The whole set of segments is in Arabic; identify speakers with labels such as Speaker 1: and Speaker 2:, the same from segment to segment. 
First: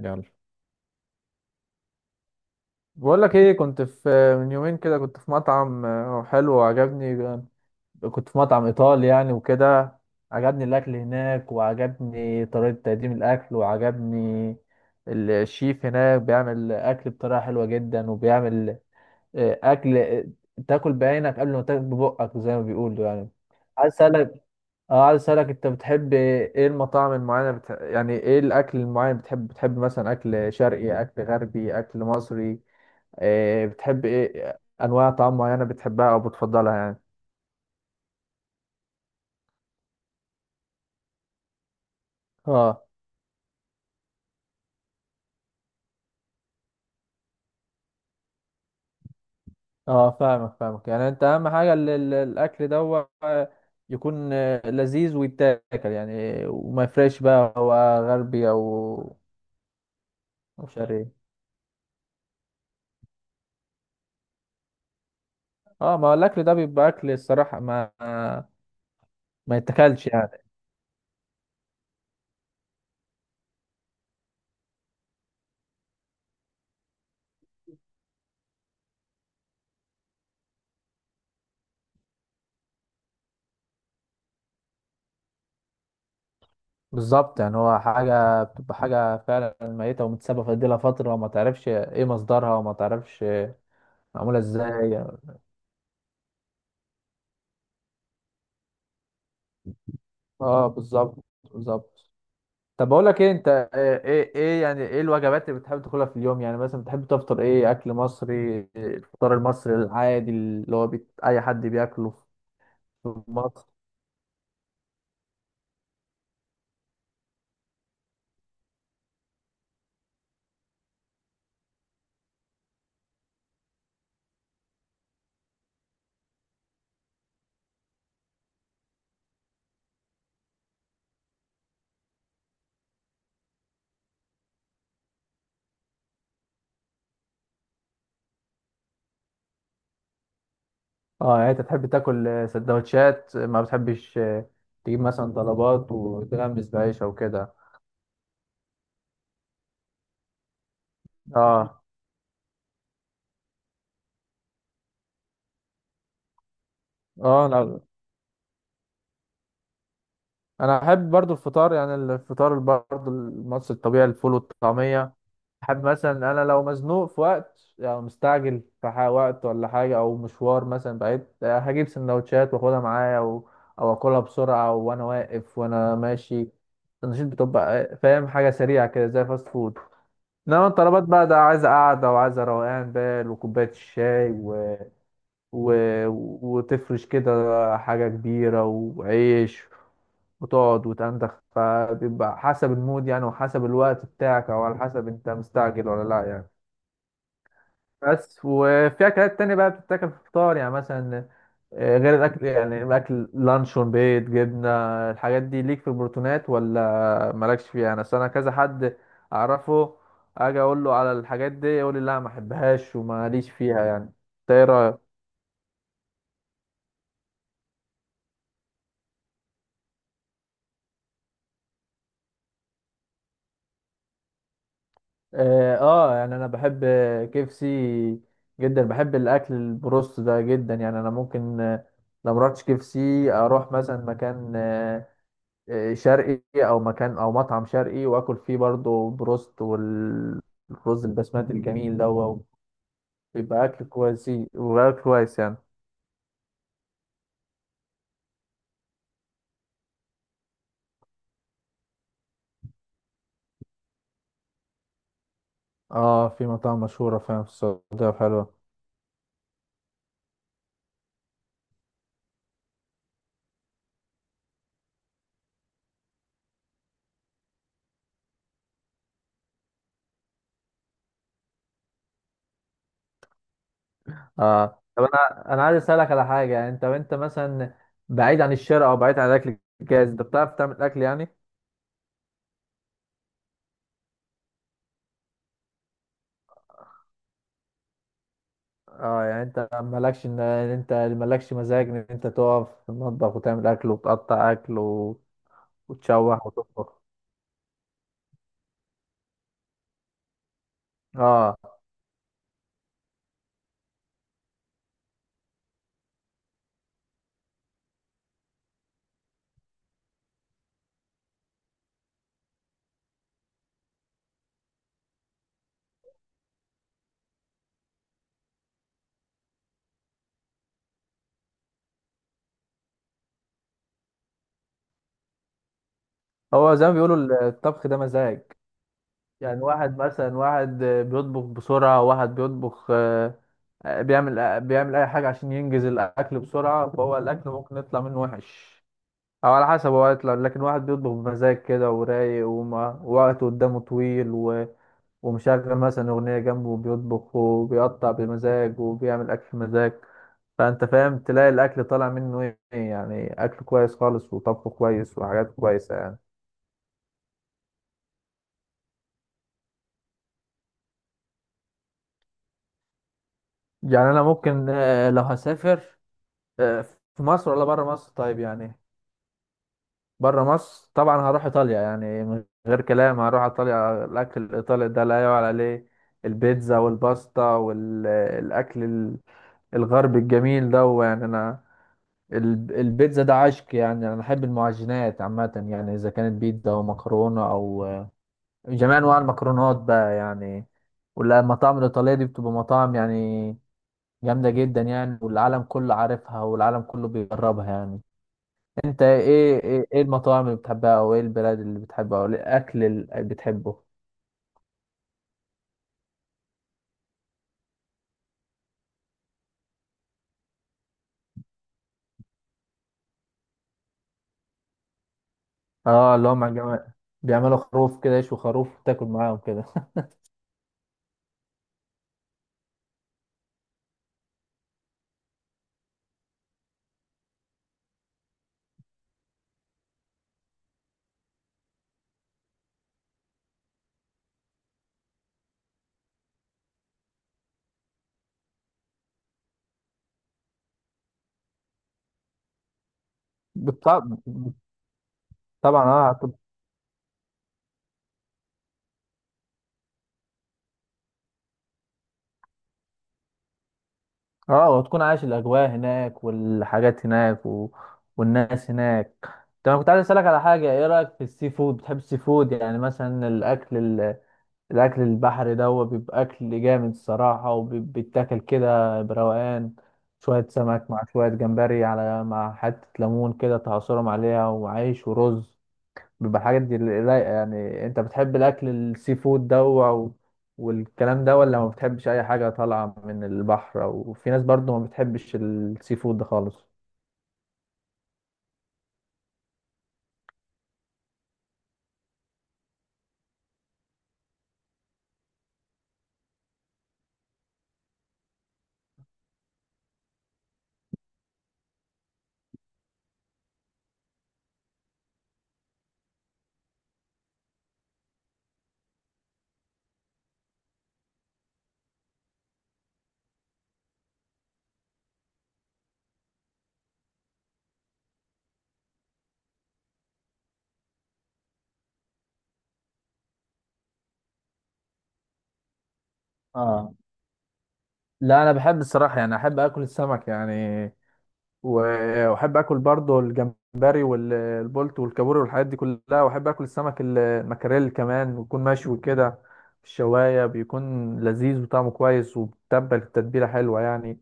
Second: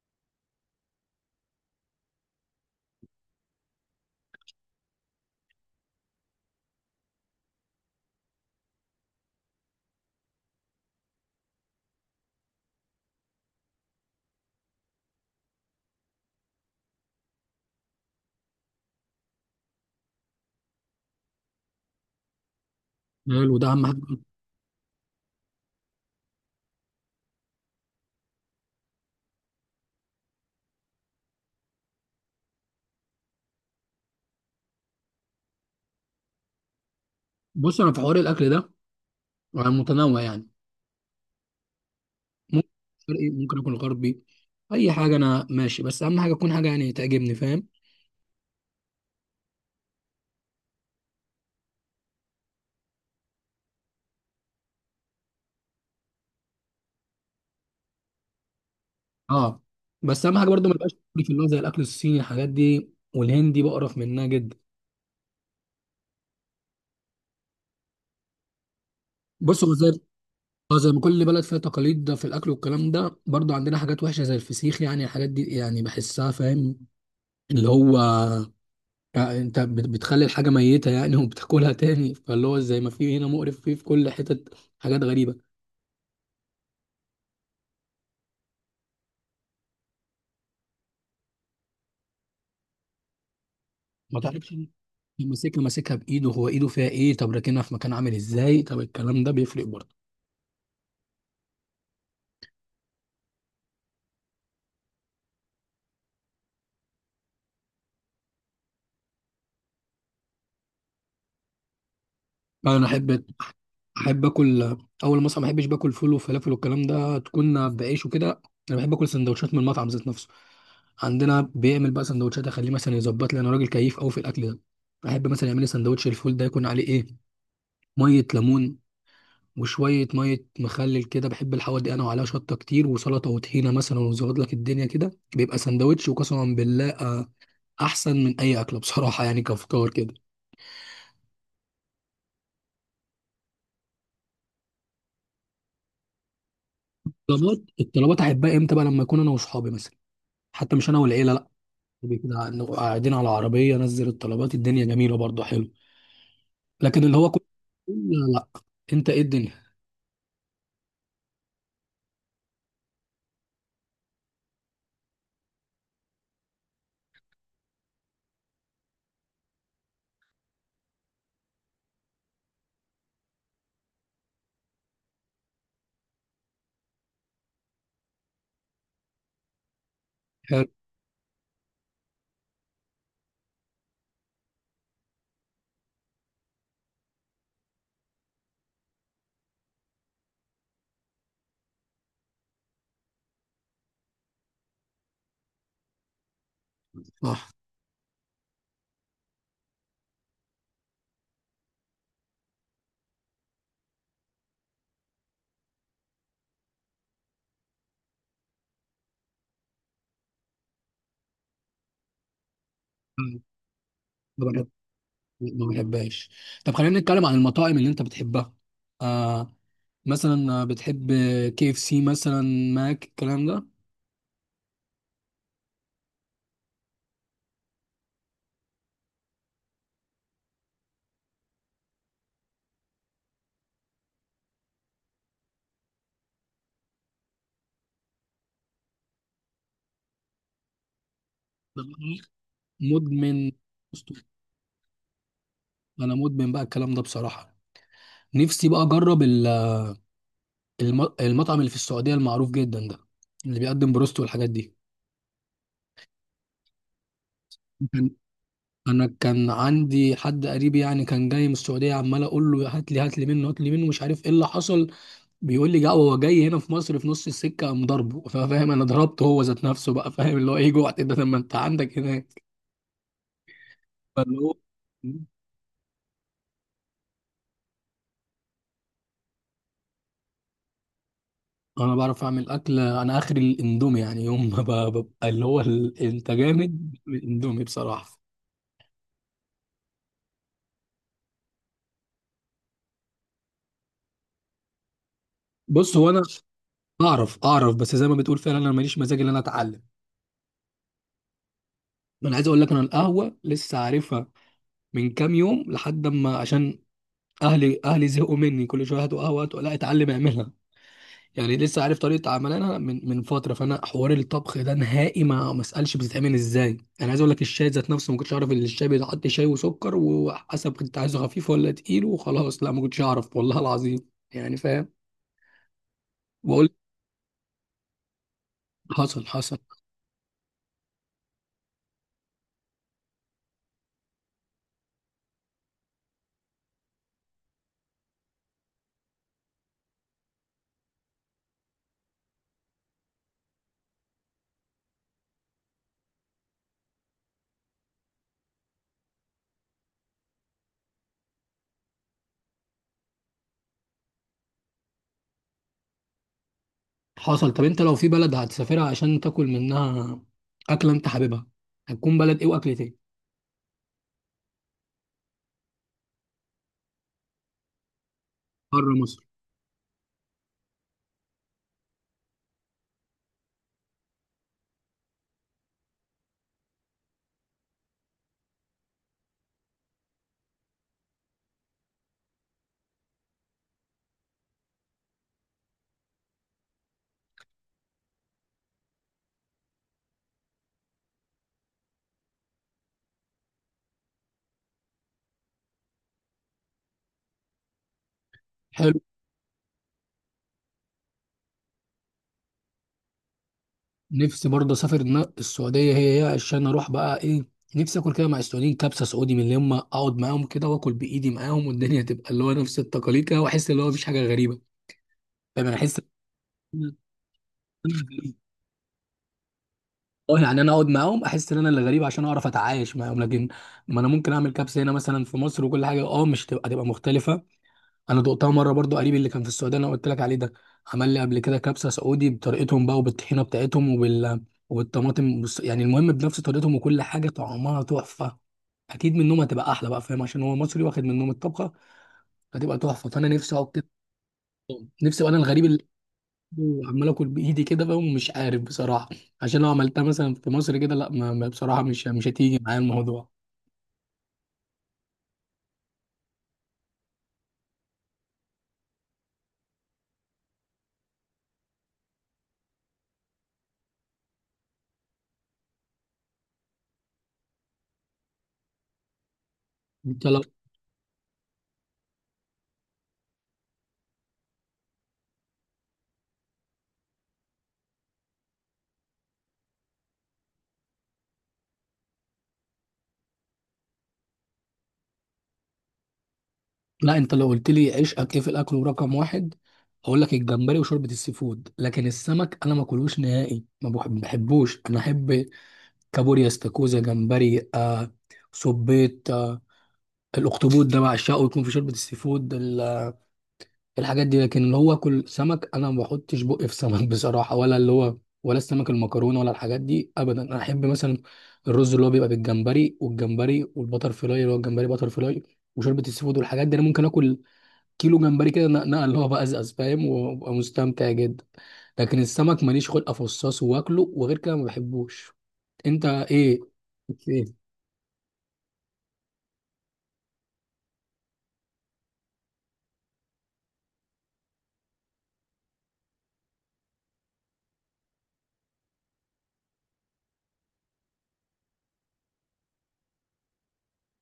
Speaker 1: يلا، بقول لك ايه. كنت في من يومين كده كنت في مطعم حلو وعجبني. كنت في مطعم ايطالي يعني وكده. عجبني الاكل هناك، وعجبني طريقة تقديم الاكل، وعجبني الشيف هناك بيعمل اكل بطريقة حلوة جدا، وبيعمل اكل تاكل بعينك قبل ما تاكل ببقك زي ما بيقولوا يعني.
Speaker 2: حلو، ده اهم
Speaker 1: عايز
Speaker 2: حاجه.
Speaker 1: اسالك اه عايز اسالك، انت بتحب ايه المطاعم المعينة؟ يعني ايه الاكل المعين بتحب بتحب مثلا اكل شرقي، اكل غربي، اكل مصري؟ بتحب ايه انواع طعام معينه بتحبها او بتفضلها يعني؟
Speaker 2: بص، انا في حوار الاكل ده انا متنوع يعني. ممكن
Speaker 1: اه،
Speaker 2: شرقي، ممكن اكل غربي. اي حاجه انا ماشي، بس اهم حاجه تكون حاجه يعني تعجبني، فاهم؟
Speaker 1: اه، فاهمك. يعني انت اهم حاجه الاكل ده يكون لذيذ ويتاكل يعني، وما يفرقش بقى هو غربي
Speaker 2: اه، بس اهم حاجه
Speaker 1: او
Speaker 2: برضو ما يبقاش
Speaker 1: شرقي.
Speaker 2: في اللي هو زي الاكل الصيني، الحاجات دي والهندي، بقرف منها جدا.
Speaker 1: اه، ما هو الاكل ده بيبقى اكل الصراحه ما
Speaker 2: بص هو زي
Speaker 1: يتاكلش يعني.
Speaker 2: اه، زي ما كل بلد فيها تقاليد ده في الاكل والكلام ده، برضو عندنا حاجات وحشه زي الفسيخ يعني، الحاجات دي يعني بحسها، فاهم؟ اللي هو يعني انت بتخلي الحاجه ميته يعني وبتاكلها تاني، فاللي هو زي ما في هنا مقرف فيه في كل حتة حاجات غريبه.
Speaker 1: بالظبط، يعني هو حاجه بتبقى حاجه فعلا ميته ومتسابه في لها فتره، وما تعرفش ايه مصدرها، وما تعرفش
Speaker 2: ما
Speaker 1: معموله
Speaker 2: تعرفش لما
Speaker 1: ازاي يعني.
Speaker 2: ماسكها ماسكها بايده، هو ايده فيها ايه؟ طب راكنها في مكان عامل ازاي؟ طب الكلام ده بيفرق برضه.
Speaker 1: اه، بالظبط، بالظبط. طب بقول لك ايه، انت ايه يعني ايه الوجبات اللي بتحب تاكلها في اليوم؟ يعني مثلا بتحب تفطر ايه؟ اكل مصري؟ إيه الفطار المصري العادي اللي هو اي حد بياكله
Speaker 2: يعني انا
Speaker 1: في
Speaker 2: احب
Speaker 1: مصر؟
Speaker 2: اكل، اول ما اصحى ما احبش باكل فول وفلافل والكلام ده، تكون بعيش وكده. انا بحب اكل سندوتشات من المطعم ذات نفسه. عندنا بيعمل بقى سندوتشات اخليه مثلا يظبط لي، انا راجل كيف قوي في الاكل ده. احب مثلا يعمل لي سندوتش الفول ده يكون عليه ايه، ميه ليمون وشويه ميه مخلل كده، بحب الحوار دي انا، وعليها شطه كتير وسلطه وطحينه مثلا، ويظبط لك الدنيا كده. بيبقى سندوتش وقسما بالله احسن من اي اكله بصراحه يعني، كافكار كده.
Speaker 1: اه، يعني انت تحب تاكل سندوتشات، ما بتحبش تجيب مثلا طلبات وتغمس بعيش او كده؟
Speaker 2: الطلبات، احبها امتى بقى؟ لما اكون انا واصحابي مثلا، حتى مش انا والعيله، لا.
Speaker 1: اه،
Speaker 2: كده نبقى قاعدين على عربيه، نزل الطلبات، الدنيا جميله برضه، حلو. لكن اللي هو كل،
Speaker 1: اه.
Speaker 2: لا لا، انت ايه الدنيا؟
Speaker 1: انا احب برضو الفطار، يعني الفطار برضو المصري الطبيعي، الفول والطعمية. حابب مثلا انا لو مزنوق في وقت، يعني مستعجل في وقت ولا حاجه، او مشوار مثلا بعيد، هجيب سندوتشات واخدها معايا، او اكلها بسرعه وانا واقف وانا ماشي. النشيد بتبقى فاهم، حاجه سريعه كده زي فاست فود.
Speaker 2: حلو.
Speaker 1: انما الطلبات بقى ده عايزه قعده وعايزه روقان بال وكوبايه الشاي و... وتفرش كده حاجه كبيره وعيش، وتقعد وتندخ. فبيبقى حسب المود يعني، وحسب الوقت بتاعك، او على حسب انت مستعجل ولا لا يعني.
Speaker 2: صح.
Speaker 1: بس وفي اكلات تانية بقى بتتاكل في الفطار يعني، مثلا غير الاكل، يعني الاكل لانشون، بيض، جبنه. الحاجات دي ليك في البروتينات ولا مالكش فيها؟ انا أصل انا كذا حد اعرفه اجي اقول له على الحاجات دي يقول لي لا، ما احبهاش وماليش فيها يعني. انت
Speaker 2: ما
Speaker 1: ايه
Speaker 2: بحب-
Speaker 1: رايك؟
Speaker 2: ما بحبهاش. طب خلينا نتكلم عن المطاعم اللي انت بتحبها. آه، مثلا بتحب كي اف سي مثلا، ماك، الكلام ده.
Speaker 1: اه، يعني انا بحب كيفسي جدا، بحب الاكل البروست ده جدا يعني. انا ممكن لو مرحتش كيفسي اروح مثلا مكان شرقي، او مكان او مطعم شرقي واكل فيه برضو بروست والرز البسمتي الجميل ده
Speaker 2: مدمن،
Speaker 1: ويبقى اكل كويس يعني.
Speaker 2: انا مدمن بقى الكلام ده بصراحه. نفسي بقى اجرب المطعم اللي في السعوديه المعروف جدا ده، اللي بيقدم بروست والحاجات دي.
Speaker 1: اه، في مطاعم مشهوره فعلا في السعوديه
Speaker 2: كان
Speaker 1: وحلوه.
Speaker 2: انا كان عندي حد قريب يعني، كان جاي من السعوديه، عمال اقول له هات لي، هات لي منه، هات لي منه، مش عارف ايه اللي حصل. بيقول لي جا، هو جاي هنا في مصر في نص السكه قام ضربه، فاهم؟ انا ضربته هو ذات نفسه بقى، فاهم؟ اللي هو ايه جوعت ده لما انت عندك هناك، فاللي هو.
Speaker 1: اه، طب انا عايز اسالك على حاجه، يعني انت وانت مثلا بعيد عن الشارع او بعيد عن الاكل الجاهز، انت بتعرف تعمل اكل يعني؟
Speaker 2: انا بعرف اعمل اكل، انا اخري الاندومي يعني. يوم ما ب- ببقى اللي هو ال- انت جامد الاندومي بصراحه.
Speaker 1: اه، يعني انت مالكش إن انت مالكش مزاج ان انت تقف في المطبخ وتعمل اكل وتقطع اكل
Speaker 2: بص هو انا
Speaker 1: وتشوح وتطبخ؟
Speaker 2: اعرف، اعرف، بس زي ما بتقول فعلا انا ماليش مزاج ان انا اتعلم.
Speaker 1: اه،
Speaker 2: انا عايز اقول لك، انا القهوه لسه عارفها من كام يوم، لحد ما عشان اهلي زهقوا مني، كل شويه هاتوا قهوه هاتوا، لا اتعلم اعملها يعني. لسه عارف طريقه عملها من فتره. فانا حوار الطبخ ده نهائي ما اسالش بتتعمل ازاي. انا عايز اقول لك الشاي ذات نفسه ما كنتش اعرف ان الشاي بيتحط شاي وسكر وحسب، كنت عايزه خفيف ولا تقيل وخلاص، لا ما كنتش اعرف، والله العظيم يعني، فاهم؟ بقول،
Speaker 1: هو زي ما بيقولوا الطبخ ده مزاج
Speaker 2: حصل حصل
Speaker 1: يعني. واحد مثلا واحد بيطبخ بسرعة، واحد بيطبخ بيعمل أي حاجة عشان ينجز الأكل بسرعة، فهو الأكل ممكن يطلع منه وحش، أو على حسب، هو يطلع. لكن واحد بيطبخ بمزاج كده ورايق، ووقته قدامه طويل ومشغل مثلا أغنية جنبه، وبيطبخ وبيقطع بمزاج وبيعمل أكل بمزاج. فأنت فاهم، تلاقي الأكل طالع منه إيه؟ يعني أكل كويس خالص، وطبخه كويس، وحاجات كويسة يعني.
Speaker 2: حصل. طب انت لو في بلد هتسافرها عشان تاكل منها اكله انت حاببها، هتكون بلد ايه واكلة ايه؟
Speaker 1: يعني انا ممكن لو هسافر آه، في مصر ولا بره مصر، طيب يعني.
Speaker 2: بره مصر،
Speaker 1: بره مصر طبعا هروح ايطاليا، يعني من غير كلام هروح ايطاليا. الاكل الايطالي ده لا يعلى عليه، البيتزا والباستا والاكل الغربي الجميل ده يعني. انا البيتزا ده عشق يعني، انا بحب المعجنات عامه يعني، اذا كانت بيتزا او مكرونه او جميع انواع المكرونات بقى يعني. والمطاعم الايطاليه دي بتبقى مطاعم يعني جامدة جدا يعني، والعالم كله عارفها والعالم كله بيجربها يعني.
Speaker 2: حلو.
Speaker 1: انت إيه المطاعم اللي بتحبها، او ايه البلاد اللي بتحبها، او إيه الاكل اللي بتحبه؟
Speaker 2: نفسي برضه اسافر دماغ السعوديه هي عشان اروح بقى ايه، نفسي اكل كده مع السعوديين كبسه سعودي، من اللي هم اقعد معاهم كده واكل بايدي معاهم، والدنيا تبقى اللي هو نفس التقاليد كده، واحس اللي هو مفيش حاجه غريبه. فانا احس إن
Speaker 1: اه، اللي هم جماعة
Speaker 2: انا
Speaker 1: بيعملوا
Speaker 2: أنا
Speaker 1: خروف كده
Speaker 2: غريب.
Speaker 1: يشوا خروف وتاكل معاهم كده.
Speaker 2: اه، يعني انا اقعد معاهم احس ان انا اللي غريب، عشان اعرف اتعايش معاهم. لكن ما انا ممكن اعمل كبسه هنا مثلا في مصر وكل حاجه، اه مش تبقى مختلفه. انا دقتها مره برضو، قريب اللي كان في السعوديه انا قلت لك عليه ده، عمل لي قبل كده كبسه سعودي بطريقتهم بقى، وبالطحينه بتاعتهم، وبال وبالطماطم بص يعني، المهم بنفس طريقتهم وكل حاجه طعمها تحفه. اكيد منهم هتبقى احلى بقى، فاهم؟ عشان هو مصري واخد منهم الطبخه، هتبقى تحفه. فانا نفسي اقعد كده،
Speaker 1: بالطبع،
Speaker 2: نفسي ابقى انا الغريب
Speaker 1: طبعا.
Speaker 2: اللي عمال اكل بايدي كده بقى ومش عارف بصراحه. عشان لو عملتها مثلا في مصر كده لا، بصراحه مش هتيجي معايا الموضوع.
Speaker 1: اه، وتكون عايش الاجواء هناك والحاجات هناك والناس هناك. طب انا كنت عايز اسالك على حاجه، ايه رايك في السي فود؟ بتحب السي فود؟ يعني مثلا الاكل، الاكل البحري ده هو بيبقى اكل جامد الصراحه، وبيتاكل كده بروقان،
Speaker 2: انت؟
Speaker 1: شويه سمك مع شويه جمبري على مع حته ليمون كده تعصرهم عليها وعيش ورز. بيبقى الحاجات دي رايقه يعني. انت بتحب الاكل السي فود ده والكلام ده، ولا ما بتحبش اي حاجه طالعه من البحر؟ وفي ناس برضو ما بتحبش السي فود ده خالص.
Speaker 2: لا، انت لو قلت لي عشقك ايه في الاكل ورقم واحد، هقول لك الجمبري وشوربه السي فود. لكن السمك انا ما اكلوش نهائي، ما بحبوش. انا احب كابوريا، استاكوزا، جمبري آه، صبيط آه، الاخطبوط ده بعشقه يكون في شوربه السي فود، الحاجات دي. لكن اللي هو اكل سمك انا ما بحطش بقي في سمك بصراحه، ولا اللي هو، ولا السمك المكرونه، ولا الحاجات دي ابدا. انا احب مثلا الرز اللي هو بيبقى بالجمبري، والجمبري والبتر فلاي، اللي هو الجمبري بتر فلاي، وشوربه السي فود والحاجات دي، انا ممكن اكل كيلو جمبري كده نقل هو بقى ازاز، فاهم؟ وابقى مستمتع جدا. لكن السمك ماليش خلق افصصه واكله، وغير كده ما بحبوش. انت ايه،
Speaker 1: اه،
Speaker 2: ايه؟
Speaker 1: لا، انا بحب الصراحه يعني، احب اكل السمك يعني. واحب اكل برضه الجمبري والبولت والكابوري والحاجات دي كلها، واحب اكل السمك المكاريل كمان، ويكون مشوي كده في الشوايه. بيكون لذيذ وطعمه كويس، وبتبل التتبيله حلوه يعني.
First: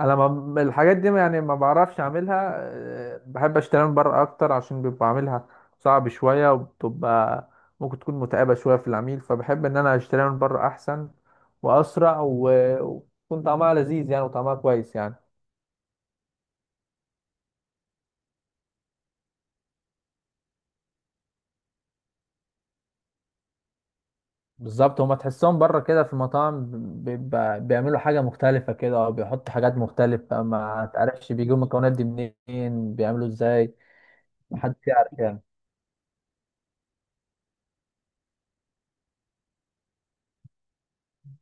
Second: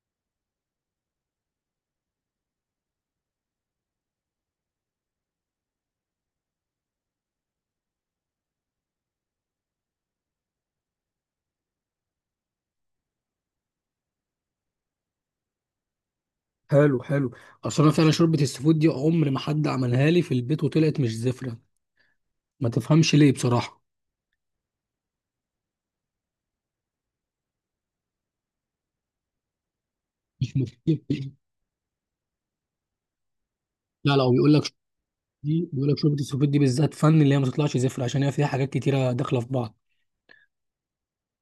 Speaker 1: انا ما الحاجات دي يعني ما بعرفش اعملها، بحب اشتريها من بره اكتر، عشان بيبقى عاملها صعب شويه، وبتبقى ممكن تكون متعبه شويه في العميل. فبحب ان انا اشتريها من بره احسن واسرع، ويكون طعمها لذيذ يعني، وطعمها كويس يعني.
Speaker 2: حلو، حلو. اصل انا فعلا شوربه السفود دي عمر ما حد عملها لي في البيت وطلعت مش زفره، ما تفهمش ليه بصراحه.
Speaker 1: بالظبط، هما تحسهم بره كده في المطاعم بيبقى بيعملوا حاجة مختلفة كده، أو بيحطوا حاجات مختلفة،
Speaker 2: مش
Speaker 1: ما
Speaker 2: مشكلة.
Speaker 1: تعرفش بيجيبوا المكونات دي منين، بيعملوا ازاي.
Speaker 2: لا لا، هو بيقول لك شوربة
Speaker 1: محدش يعرف يعني.
Speaker 2: دي، بيقول لك شوربه السفود دي بالذات فن، اللي هي ما تطلعش زفره عشان هي فيها حاجات كتيره داخله في بعض.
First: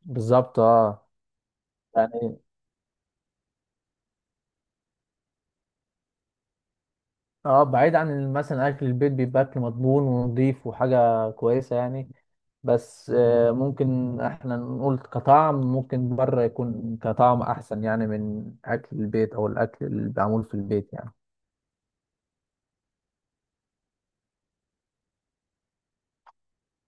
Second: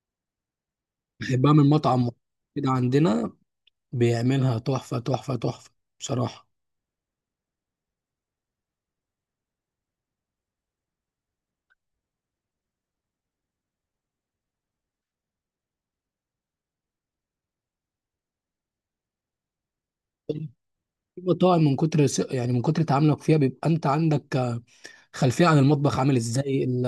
Speaker 1: بالظبط. اه،
Speaker 2: بحبها من مطعم
Speaker 1: يعني
Speaker 2: كده عندنا، بيعملها تحفه تحفه تحفه بصراحه.
Speaker 1: اه بعيد عن مثلا أكل البيت، بيبقى أكل مضمون ونضيف وحاجة كويسة يعني. بس ممكن احنا نقول كطعم، ممكن بره يكون كطعم أحسن يعني من أكل البيت أو الأكل اللي معمول في البيت يعني.
Speaker 2: في مطاعم من كتر س- يعني من كتر تعاملك فيها بيبقى انت عندك خلفيه عن المطبخ عامل ازاي،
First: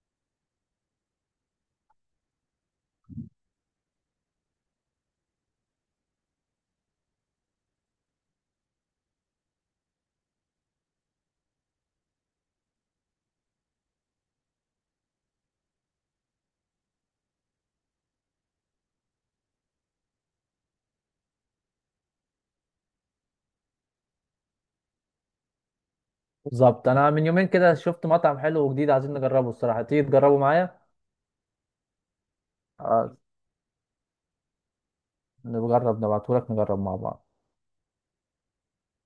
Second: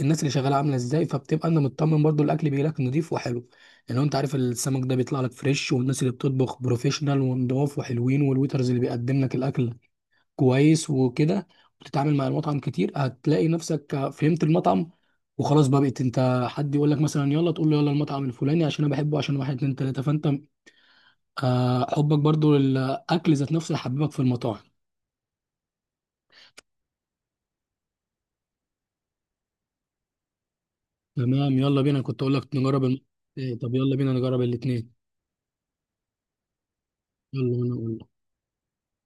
Speaker 2: الناس اللي شغاله عامله ازاي، فبتبقى انت مطمن برضو الاكل بيجي لك نضيف وحلو يعني. انت عارف السمك ده بيطلع لك فريش، والناس اللي بتطبخ بروفيشنال ونضاف وحلوين، والويترز اللي بيقدم لك الاكل كويس وكده. بتتعامل مع المطعم كتير، هتلاقي نفسك فهمت المطعم، وخلاص بقى، بقيت انت حد يقول لك مثلا يلا، تقول له يلا المطعم الفلاني عشان انا بحبه عشان واحد اتنين تلاته. فانت حبك برضو للاكل ذات نفسه يحببك في المطاعم.
Speaker 1: بالظبط، انا من يومين كده شفت مطعم حلو وجديد، عايزين نجربه الصراحه. تيجي تجربه معايا؟
Speaker 2: تمام يلا بينا، كنت اقول لك نجرب الم...
Speaker 1: آه،
Speaker 2: إيه، طب يلا بينا نجرب الاثنين.
Speaker 1: نجرب، نبعتهولك نجرب مع بعض.
Speaker 2: يلا، وانا اقول